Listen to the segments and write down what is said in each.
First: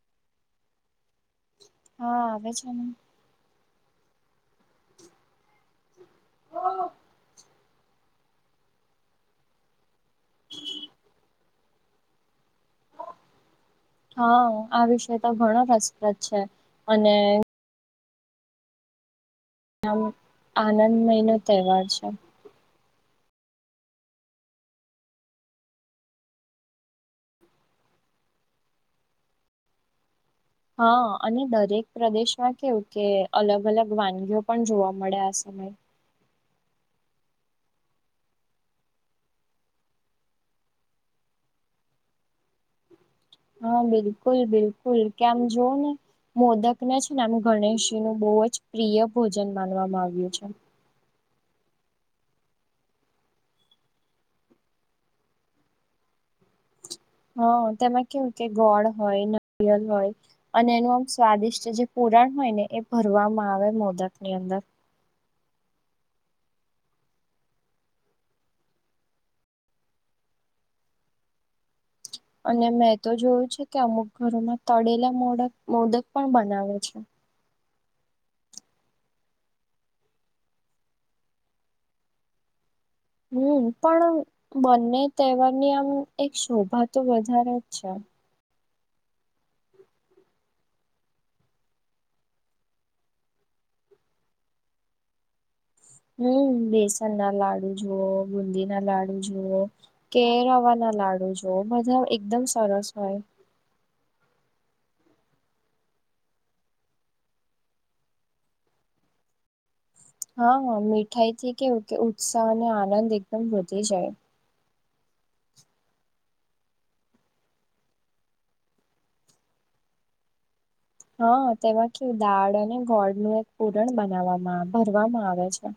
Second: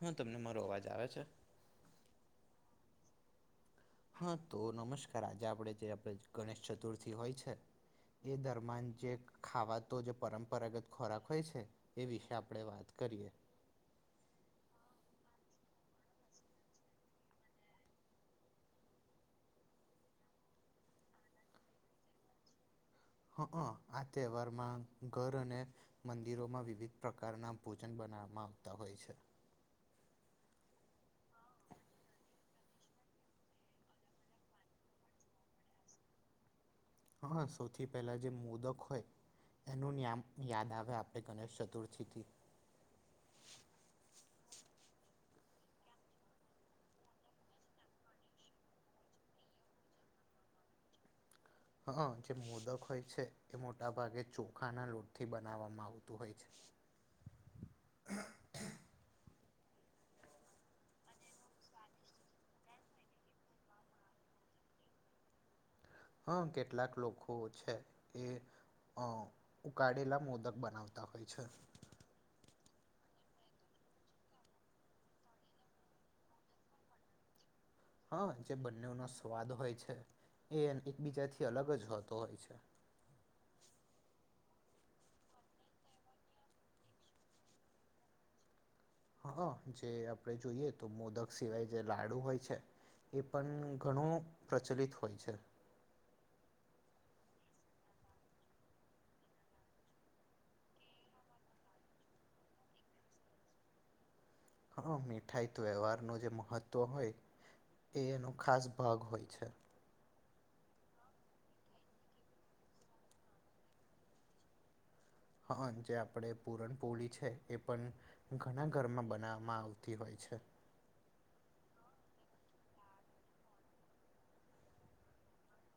હા તમને મારો અવાજ આવે છે. હા આવે છેને. હા તો નમસ્કાર આજે આપડે જે આપણે ગણેશ ચતુર્થી હોય છે. એ દરમન જે ખાવાતો જે પરંપરાગત ખોરાક હોય છે. એ વિશે આપણે વાત કરીએ. હા આ વિષય તો ઘણો રસપ્રદ છે અને. આમ આનંદમય નો તહેવાર છે. હ હ આ તહેવારમાં ઘર અને. મંદિરોમાં વિવિધ પ્રકારના ભોજન બનાવવામાં આવતા હોય છે. હા અને દરેક પ્રદેશમાં કેવું કે અલગ અલગ વાનગીઓ પણ જોવા મળે આ સમયે. હા સૌથી પહેલા જે મોદક હોય. એનું નામ યાદ આવે આપણે ગણેશ ચતુર્થીથી. હા બિલકુલ બિલકુલ કેમ જોુવ ને. મોદક ના છે ને આ ગણેશજી નું બહુ જ પ્રિય ભોજન માનવામાં આવ્યું છે. હ જે મોદક હોય છે એ મોટાભાગે ચોખાના લોટથી બનાવવામાં આવતું હોય છે. હા તેમાં કેવું કે ગોળ હોય નરિયલ હોય. અને એનું આમ સ્વાદિષ્ટ જે પુરાણ હોય ને એ ભરવામાં આવે મોદક ની અંદર. હા કેટલાક લોકો છે એ. ઉકાળેલા મોદક બનાવતા હોય છે. અને મેં તો જોયું છે કે અમુક ઘરોમાં તળેલા મોડક મોદક પણ બનાવે છે. હા જે બંનેનો સ્વાદ હોય છે એ એકબીજાથી અલગ જ હોતો હોય છે. હમ પણ બંને તહેવાર ની આમ એક શોભા તો વધારે જ છે. હા જે આપણે જોઈએ તો મોદક સિવાય જે લાડુ હોય છે. એ પણ ઘણું પ્રચલિત હોય છે. હમ બેસન ના લાડુ જુવઓ બુંદી ના લાડુ જુઓ. કે રવા ના લાડુ જોવ બધા એકદમ સરસ હોય. હા મીઠાઈ ત વ્યવહારનું જે મહત્ત્વ હોય એ એનો ખાસ ભાગ હોય છે. હા હા મીઠાઈ થી કેવું કે ઉત્સાહ અને આનંદ એકદમ વધી જાય. હા જે આપડે પુરણપોળી છે એ પણ. ઘણા ઘરમાં બનાવવામાં આવતી હોય છે. હા તેમાં કું દાળ અને ગોળ ન એક પૂરણ બનાવવામાં ભરવામાં આવે છે.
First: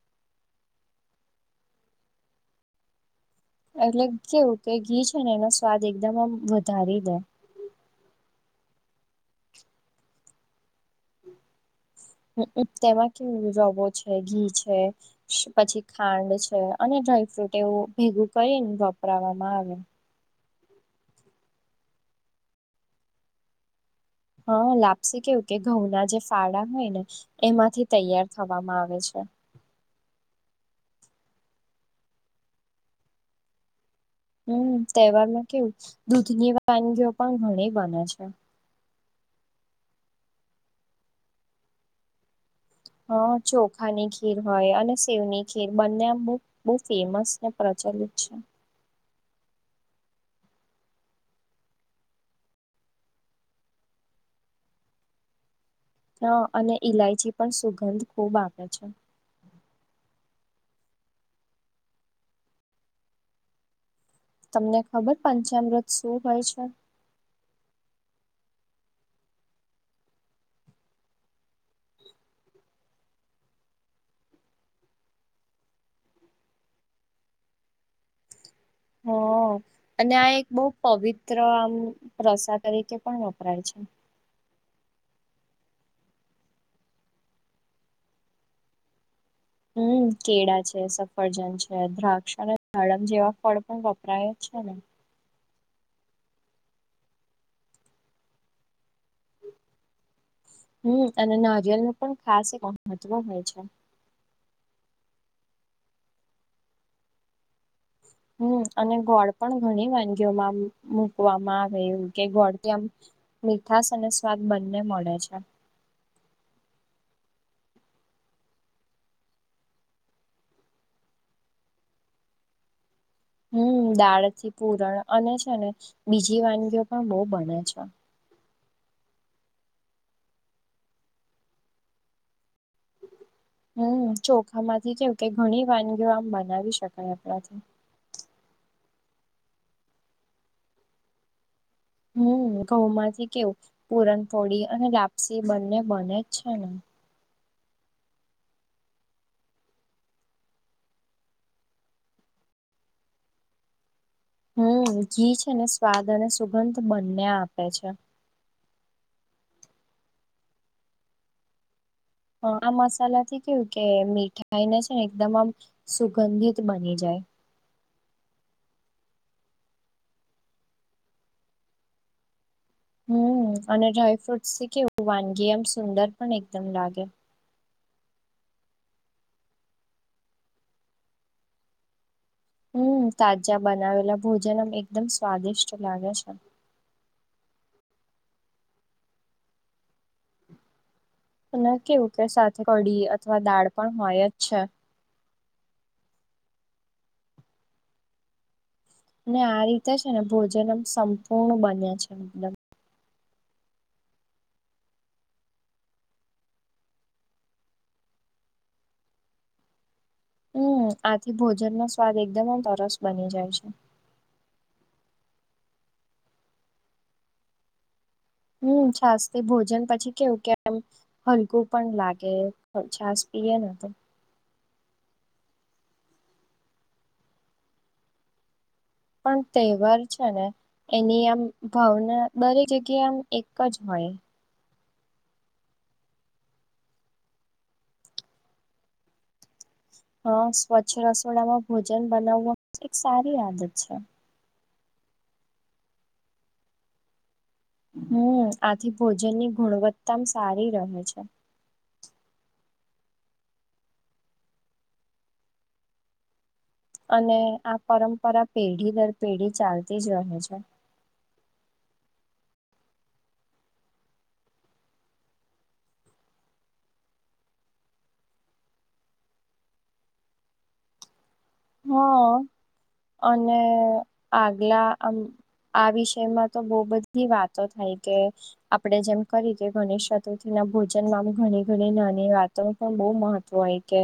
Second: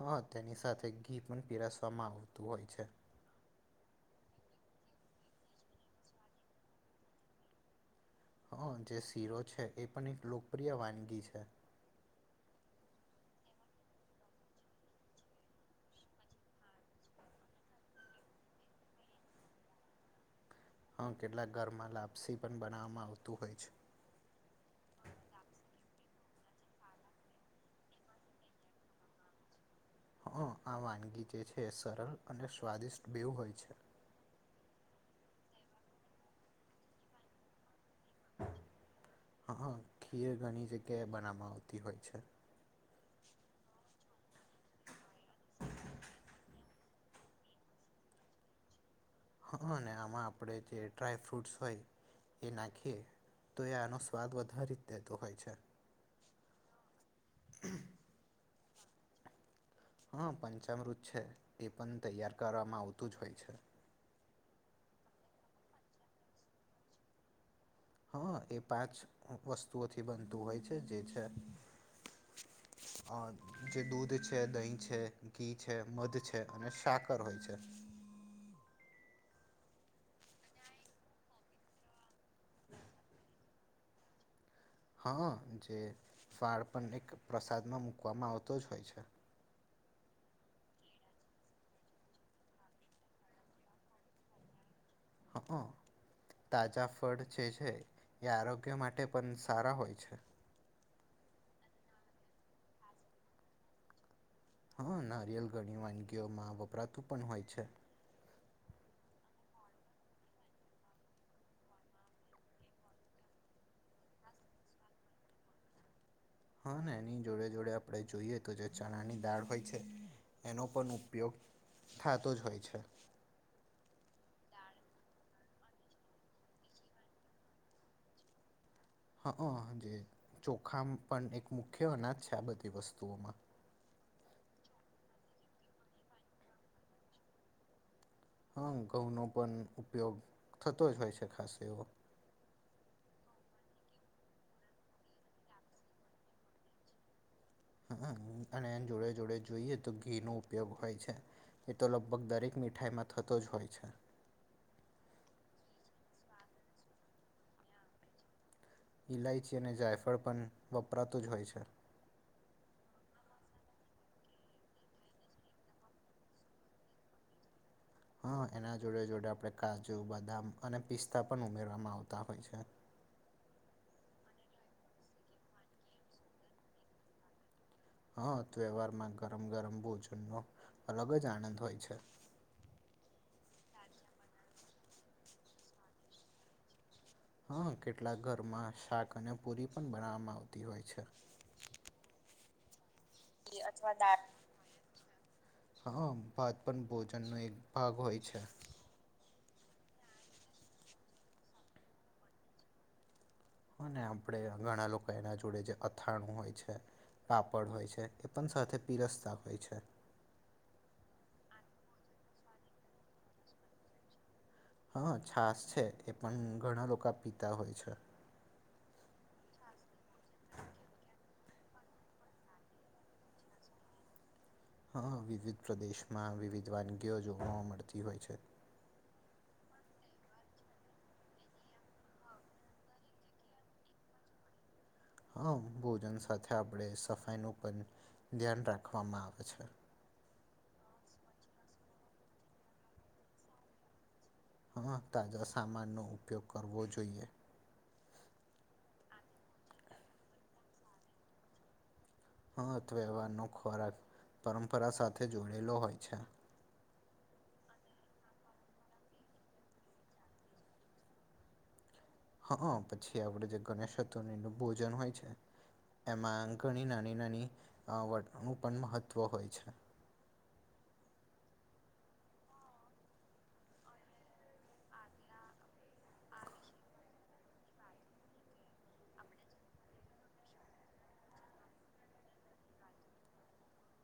હા તેની સાથે ઘી પણ પીરસવામાં આવતું હોય છે. એટલે કેવું કે ઘી છે ને એનો સ્વાદ એકદમ આમ વધારી દે. હ જે શીરો છે એ પણ એક લોકપ્રિય વાનગી છે. હ તેમાં કેવું રવો છે ઘી છે. પછી ખાંડ છે અને ડ્રાયફ્રુટ એવું ભેગું કરીને વપરાવામાં આવે હા કેટલાક ઘરમાં લાપસી પણ બનાવવામાં આવતું હોય છે હા લાપસી કેવું કે ઘઉં ના જે ફાળા હોય ને એમાંથી તૈયાર થવામાં આવે છે હં આ વાનગી જે છે એ સરળ અને સ્વાદિષ્ટ બેવ હોય છે હમ તહેવાર માં કેવું દૂધની વાનગીઓ પણ ઘણી બને છે હા ખીર ઘણી જગ્યાએ બનાવવામાં આવતી હોય છે હ ચોખાની ખીર હોય અને સેવની ખીર બંને આમ બ બહુ ફેમસ ને પ્રચલિત છે હા અને આમાં આપણે જે ડ્રાયફ્રૂટસ હોય એ નાખીએ તો એ આનો સ્વાદ વધારી દેતો હોય છે હા અને ઇલાયચી પણ સુગંધ ખુબ આપ છે હા પંચમૃત છે એ પણ તૈયાર કરવામાં આવતું જ હોય છે તમને ખબર પંચમ વ્રત શું હોય છે હા એ પાંચ વસ્તુઓથી બનતું હોય છે જે છે અ [unintelligible] [inaudible] જે દૂધ છે દહીં છે ઘી છે મધ છે અને સાકર હોય છે હ અને આ એક બહ પવિત્ર આમ રસા તરીકે પણ કર છે [unintelligible] [inaudible] હા જે ફાળ પણ એક પ્રસાદમાં મૂકવામાં આવતો જ હોય છે હમ કેળા છે સફરજન છે દ્રાક્ષ અનેડમ જેવા ફળ પણ વપરાય છે ને હા હ [unintelligible] [inaudible] તાજા ફળ જે છે એ આરોગ્ય માટે પણ સારા હોય છે હ અને નારિયેલ નું પણ ખાસ એક મહત્વ હોય છે હા નારિયેલ ઘણી વાનગીઓમાં વપરાતું પણ હોય છે હમ અને ગોળ પણ ઘણી વાનગીઓમાં મુકવામાં આવેું કે ગોળ ત આમ મીઠશ અને સ્વાદ બંને મળે છે હા એની જોડે જોડે આપણે જોઈએ તો જે ચણાની દાળ હોય છે એનો પણ ઉપયોગ થતો જ હોય છે હમ દાળથી પૂરણ અને છે ને બીજી વાનગીઓ પણ બહ બને છે હા જે ચોખા પણ એક મુખ્ય અનાજ છે આ બધી વસ્તુઓમાં હમ ચોખા માંથી કેવું કે ઘણી વાનગીઓ આમ બનાવી શકાય આપણાથી હા ઘઉંનો પણ ઉપયોગ થતો જ હોય છે ખાસ એવો હમ ઘઉમાંથી કેવું પૂરણપોળી અને લાપસી બંને બને જ છે ને હમ અને એ જોડે જોડે જોઈએ તો ઘી નો ઉપયોગ હોય છે એ તો લગભગ દરેક મીઠાઈમાં થતો જ હોય છે હમ ઘી છે ને સ્વાદ અને સુગંધ બંને આપે છે ઇલાયચી અને જાયફળ પણ વપરાતું જ હોય છે હ આ મસાલા થી કેવું કે મીઠાઈને છે ને એકદમ આમ સુગંધિત બની જાય હા એના જોડે જોડે આપણે કાજુ બદામ અને પિસ્તા પણ ઉમેરવામાં આવતા હોય છે હમ અને ડ્રાય ફ્રુટ કેવું વાનગી એમ સુંદર પણ એકદમ લાગે હા તહેવારમાં ગરમ ગરમ ભોજનનોો અલગ જ આનંદ હોય છે હમ તાજા બનાવેલા ભોજનમ એકદમ સ્વાદિષ્ટ લાગે છે હા કેટલાક ઘરમાં શાક અને પુરી પણ બનાવવામાં આવતી હોય છે ના કેવું કે સાથે કડીએ અથવા દાંત હા ભાત પણ ભોજનનો એક ભાગ હોય છે અને આ રીતે છે ને ભોજનમ સંપૂર્ણ બન્યા છેદમ અને આપણે ઘણા લોકો એના જોડે જે અથાણું હોય છે કાપડ હોય છે એ પણ સાથે પીરસ્તા હોય છે હું આથી ભોજન નો સ્વાદ એકદમ જ સરરસ બની જાય છે. હ છાસ છે એ પણ ઘણા લોકા પીતા હોય છે. હમ છાસ થી ભોજન પછી કેવું કેમ હલકું પણ લાગે છાસ પીએને તો હા વિવિધ પ્રદેશમાં વિવિધ વાનગીઓ જોવા મળતી હોય છે. પણ તહેવાર છે ને એની આમ ભાવના દરેક જગ્યાએ આમ એક કજ હોય હા ભોજન સાથે આપણે સફાઈનું પણ ધ્યાન રાખવામાં આવે છે. હા સ્વચ્છ રસોડામાં ભોજન બનાવવા એક સારી આદત છે. હા તાજા સામાનનો ઉપયોગ કરવો જોઈએ. હમ આથી ભોજન ની ગુણવત્તામ સારી રહે છે. હથવ્યવહારનો ખોરાક પરંપરા સાથે જોડેલો હોય છે. અને આ પરંપરા પેઢી દર પેઢી ચાલતી જ રહે છે. હા પછી આપડે જે ગણેશ ચતુરનિ નું ભોજન હોય છે એમાં ઘણી નાની નાની અ વટનું પણ મહત્ત્વ હોય છે. હ અને આગલા આમ આ વિષયમાં તો બો બધી વાતો થાય કે આપડે જેમ કરી કે ગણેશ ચતુર્થી ના ભોજન માંબી ઘણી ઘણી નાની વાત તેનું પણ બઉ મહત્વ હોય કે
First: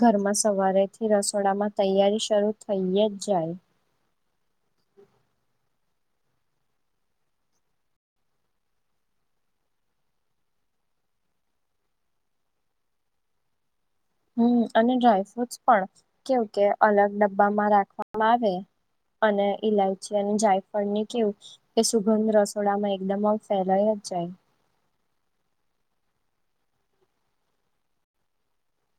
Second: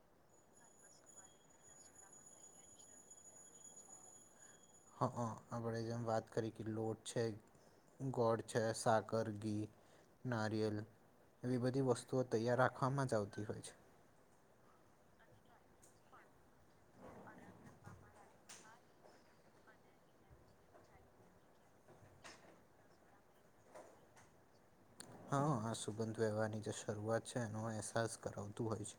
ઘરમાં સવારેથી રસોડામાં તૈયારી શરૂ થઈ જ જાય હા આપડે જેમ વાત કરી કે લોડ છે ગોડ છે સાકર ઘી નારિયેલ એવી બધી વસ્તુઓ તૈયાર રાખવામાં જ આવતી હોય છે. હું અને ડ્રાયફ્રુટસ પણ કેવું કે અલગ ડબ્બામાં રાખવામાં આવે અને ઇલાયચી અને જાયફળ ની કેવું કે સુગંધ રસોડામાં એકદમજ ફેલાઈ જ જાય હા આ સુગંધ વ્યવહારની જે શરૂઆત છે એનો અહેસાસ કરાવતું હોય છે.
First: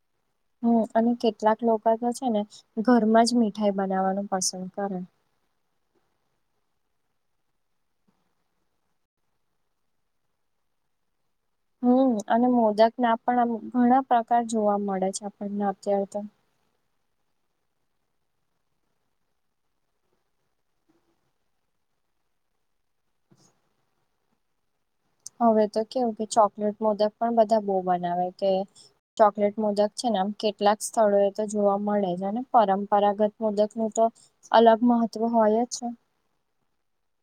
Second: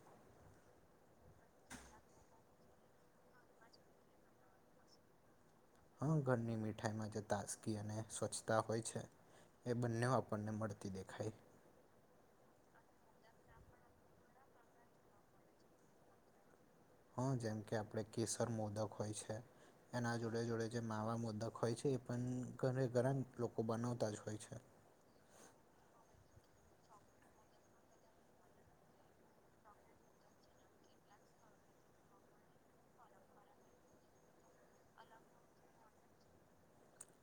હમ અને કેટલાક લોકો તો છે ને ઘરમાં જ મીઠાઈ બનાવવાનું પસંદ કરે. હા ઘરની મીઠાઈમાં જો તાજગી અને સ્વચ્છતા હોય છે. એ બંનેઉ આપણને મળતી દેખાય હમ અને મોદક ના પણ આમ ઘણા પ્રકાર જોવા મળે છે આપણને અત્યારે તો હા જેમ કે આપણે કેસર મોદક હોય છે એના જોડે જોડે જે માવા મોદક હોય છે એ પણ ઘરે ઘરા લોકો બનાવતા જ હોય છે. હવે તો કેવું કે ચોકલેટ મોદક પણ બધા બઉ બનાવે કે ચોકલેટ મુદક છે ને આમ કેટલાક સ્થળો એ તો જોવા મળે છે અને પરંપરાગત મુદક નું તો અલગ મહત્વ હોય છે.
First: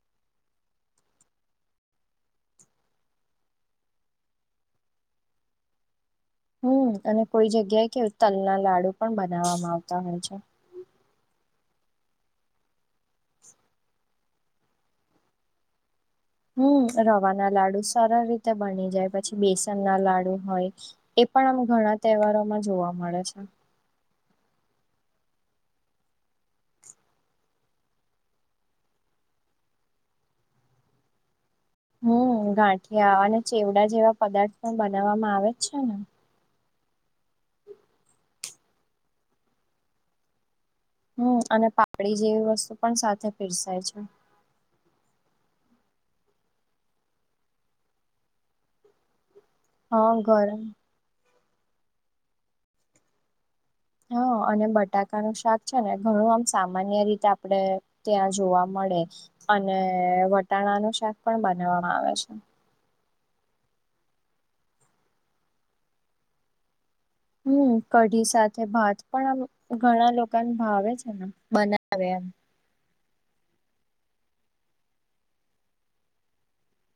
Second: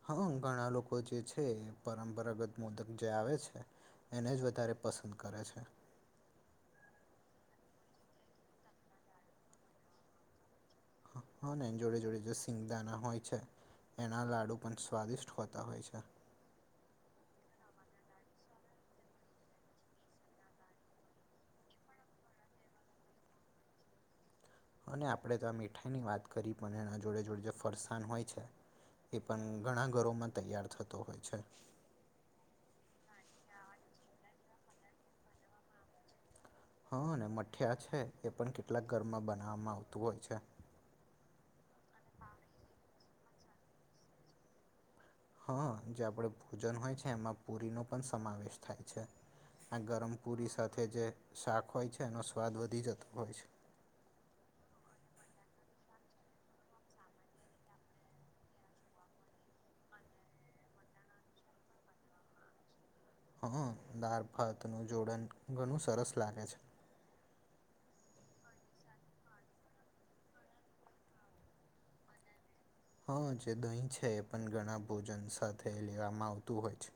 હા ઘણા લોકો જે છે પરંપરાગત મોદક જે આવે છે એને જ વધારે પસંદ કરે છે. હું અને કોઈ જગ્યાએ કે તલ ના લાડુ પણ બનાવવામાં આવતા હોય છે. હા હા ને જોડે જોડે જે સિંગદાના હોય છે એના લાડુ પણ સ્વાદિષ્ટ હોતા હોય છે. હું રવાના લાડુ સરળ રીતે બની જાય પછી બેસન ના લાડુ હોય એ પણ આમ ઘણા તહેવારોમાં જોવા મળે છે. અને આપણે તો આ મીઠાઈની વાત કરી પણ એના જોડે જોડે જે ફરસાણ હોય છે એ પણ ઘણા ઘરોમાં તૈયાર થતો હોય છે. હું ગાંઠિયા અને ચેવડા જેવા પદાર્થ પણ બનાવવામાં આવે જ છે ને. હા ને મઠિયા છે એ પણ કેટલાક ઘરમાં બનાવવામાં આવતું હોય છે. હું અને પાપડી જેવી વસ્તુ પણ સાથે પીરસાય છે. હા જે આપડે ભોજન હોય છે એમાં પુરીનો પણ સમાવેશ થાય છે. આ ગરમ પુરી સાથે જે શાક હોય છે એનો સ્વાદ વધી જતો હોય છે. હા અને બટાકાનું શાક છે ને ઘણું આમ સામાન્ય રીતે આપડે ત્યાં જોવા મળે અને વટાણા નું શાક પણ બનાવવામાં આવે છે. હા દાર ભાત નું જોડણ ઘણું સરસ લાગે છે. હમ કઢી સાથે ભાત પણ આમ ઘણા લોકોને ભાવે છે ને, બનાવે હં જે દહીં છે એ પણ ઘણા ભોજન સાથે લેવામાં આવતું હોય છે.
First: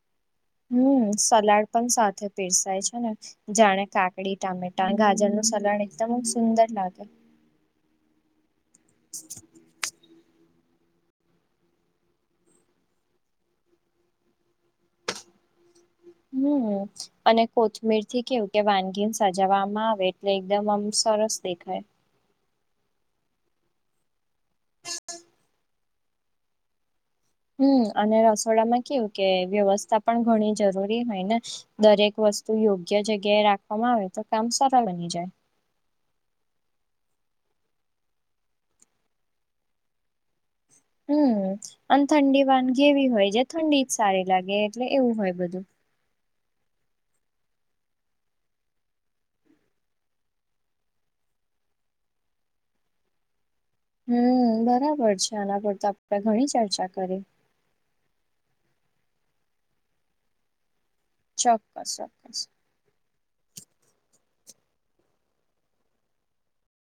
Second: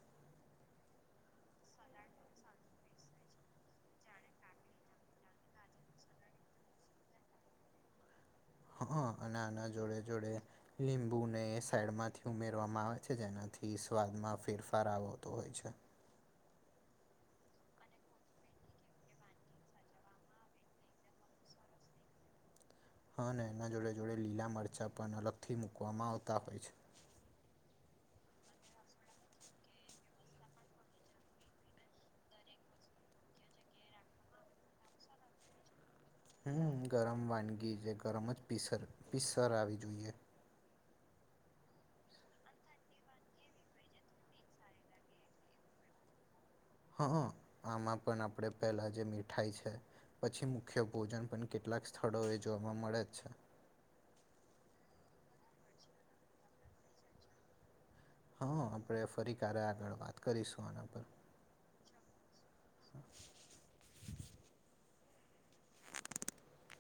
હમ સલાડ પણ સાથે પીરસાય છે ને જાણે કાકડી, ટામેટા, ગાજર નું સલાડ એકદમ સુંદર લાગે. હ અ અને આના જોડે જોડે લીંબુને સાઈડમાંથી ઉમેરવામાં આવે છે જેનાથી સ્વાદમાં ફેરફાર આવતો હોય છે. હમ અને કોથમીર થી કેવું કે વાનગી સજાવામાં આવે એટલે એકદમ આમ સરસ દેખાય હ અને એના જોડે જોડે લીલા મરચાં પણ અલગથી મૂકવામાં આવતા હોય છે. હમ અને રસોડામાં કેવું કે વ્યવસ્થા પણ ઘણી જરૂરી હોય ને દરેક વસ્તુ યોગ્ય જગ્યાએ રાખવામાં આવે તો કામ સરળ બની જાય. હમ ગરમ વાનગી છે ગરમ જ પીસર પીસર આવી જોઈએ હમ અને ઠંડી વાનગ એવી હોય જે ઠંડી જ સારી લાગે એટલે એવું હોય બધું. હા હ આમાં પણ આપણે પહેલા જે મીઠાઈ છે પછી મુખ્ય ભોજન પણ કેટલાક સ્થળોએ જોવા મળે જ છે. હમ બરાબર છે, આના પર તો આપણે ઘણી ચર્ચા કરીએ. હા આપણે ફરી ક્યારે આગળ વાત કરીશું આના પર ચોક્કસ ચોક્કસ હા [inaudible]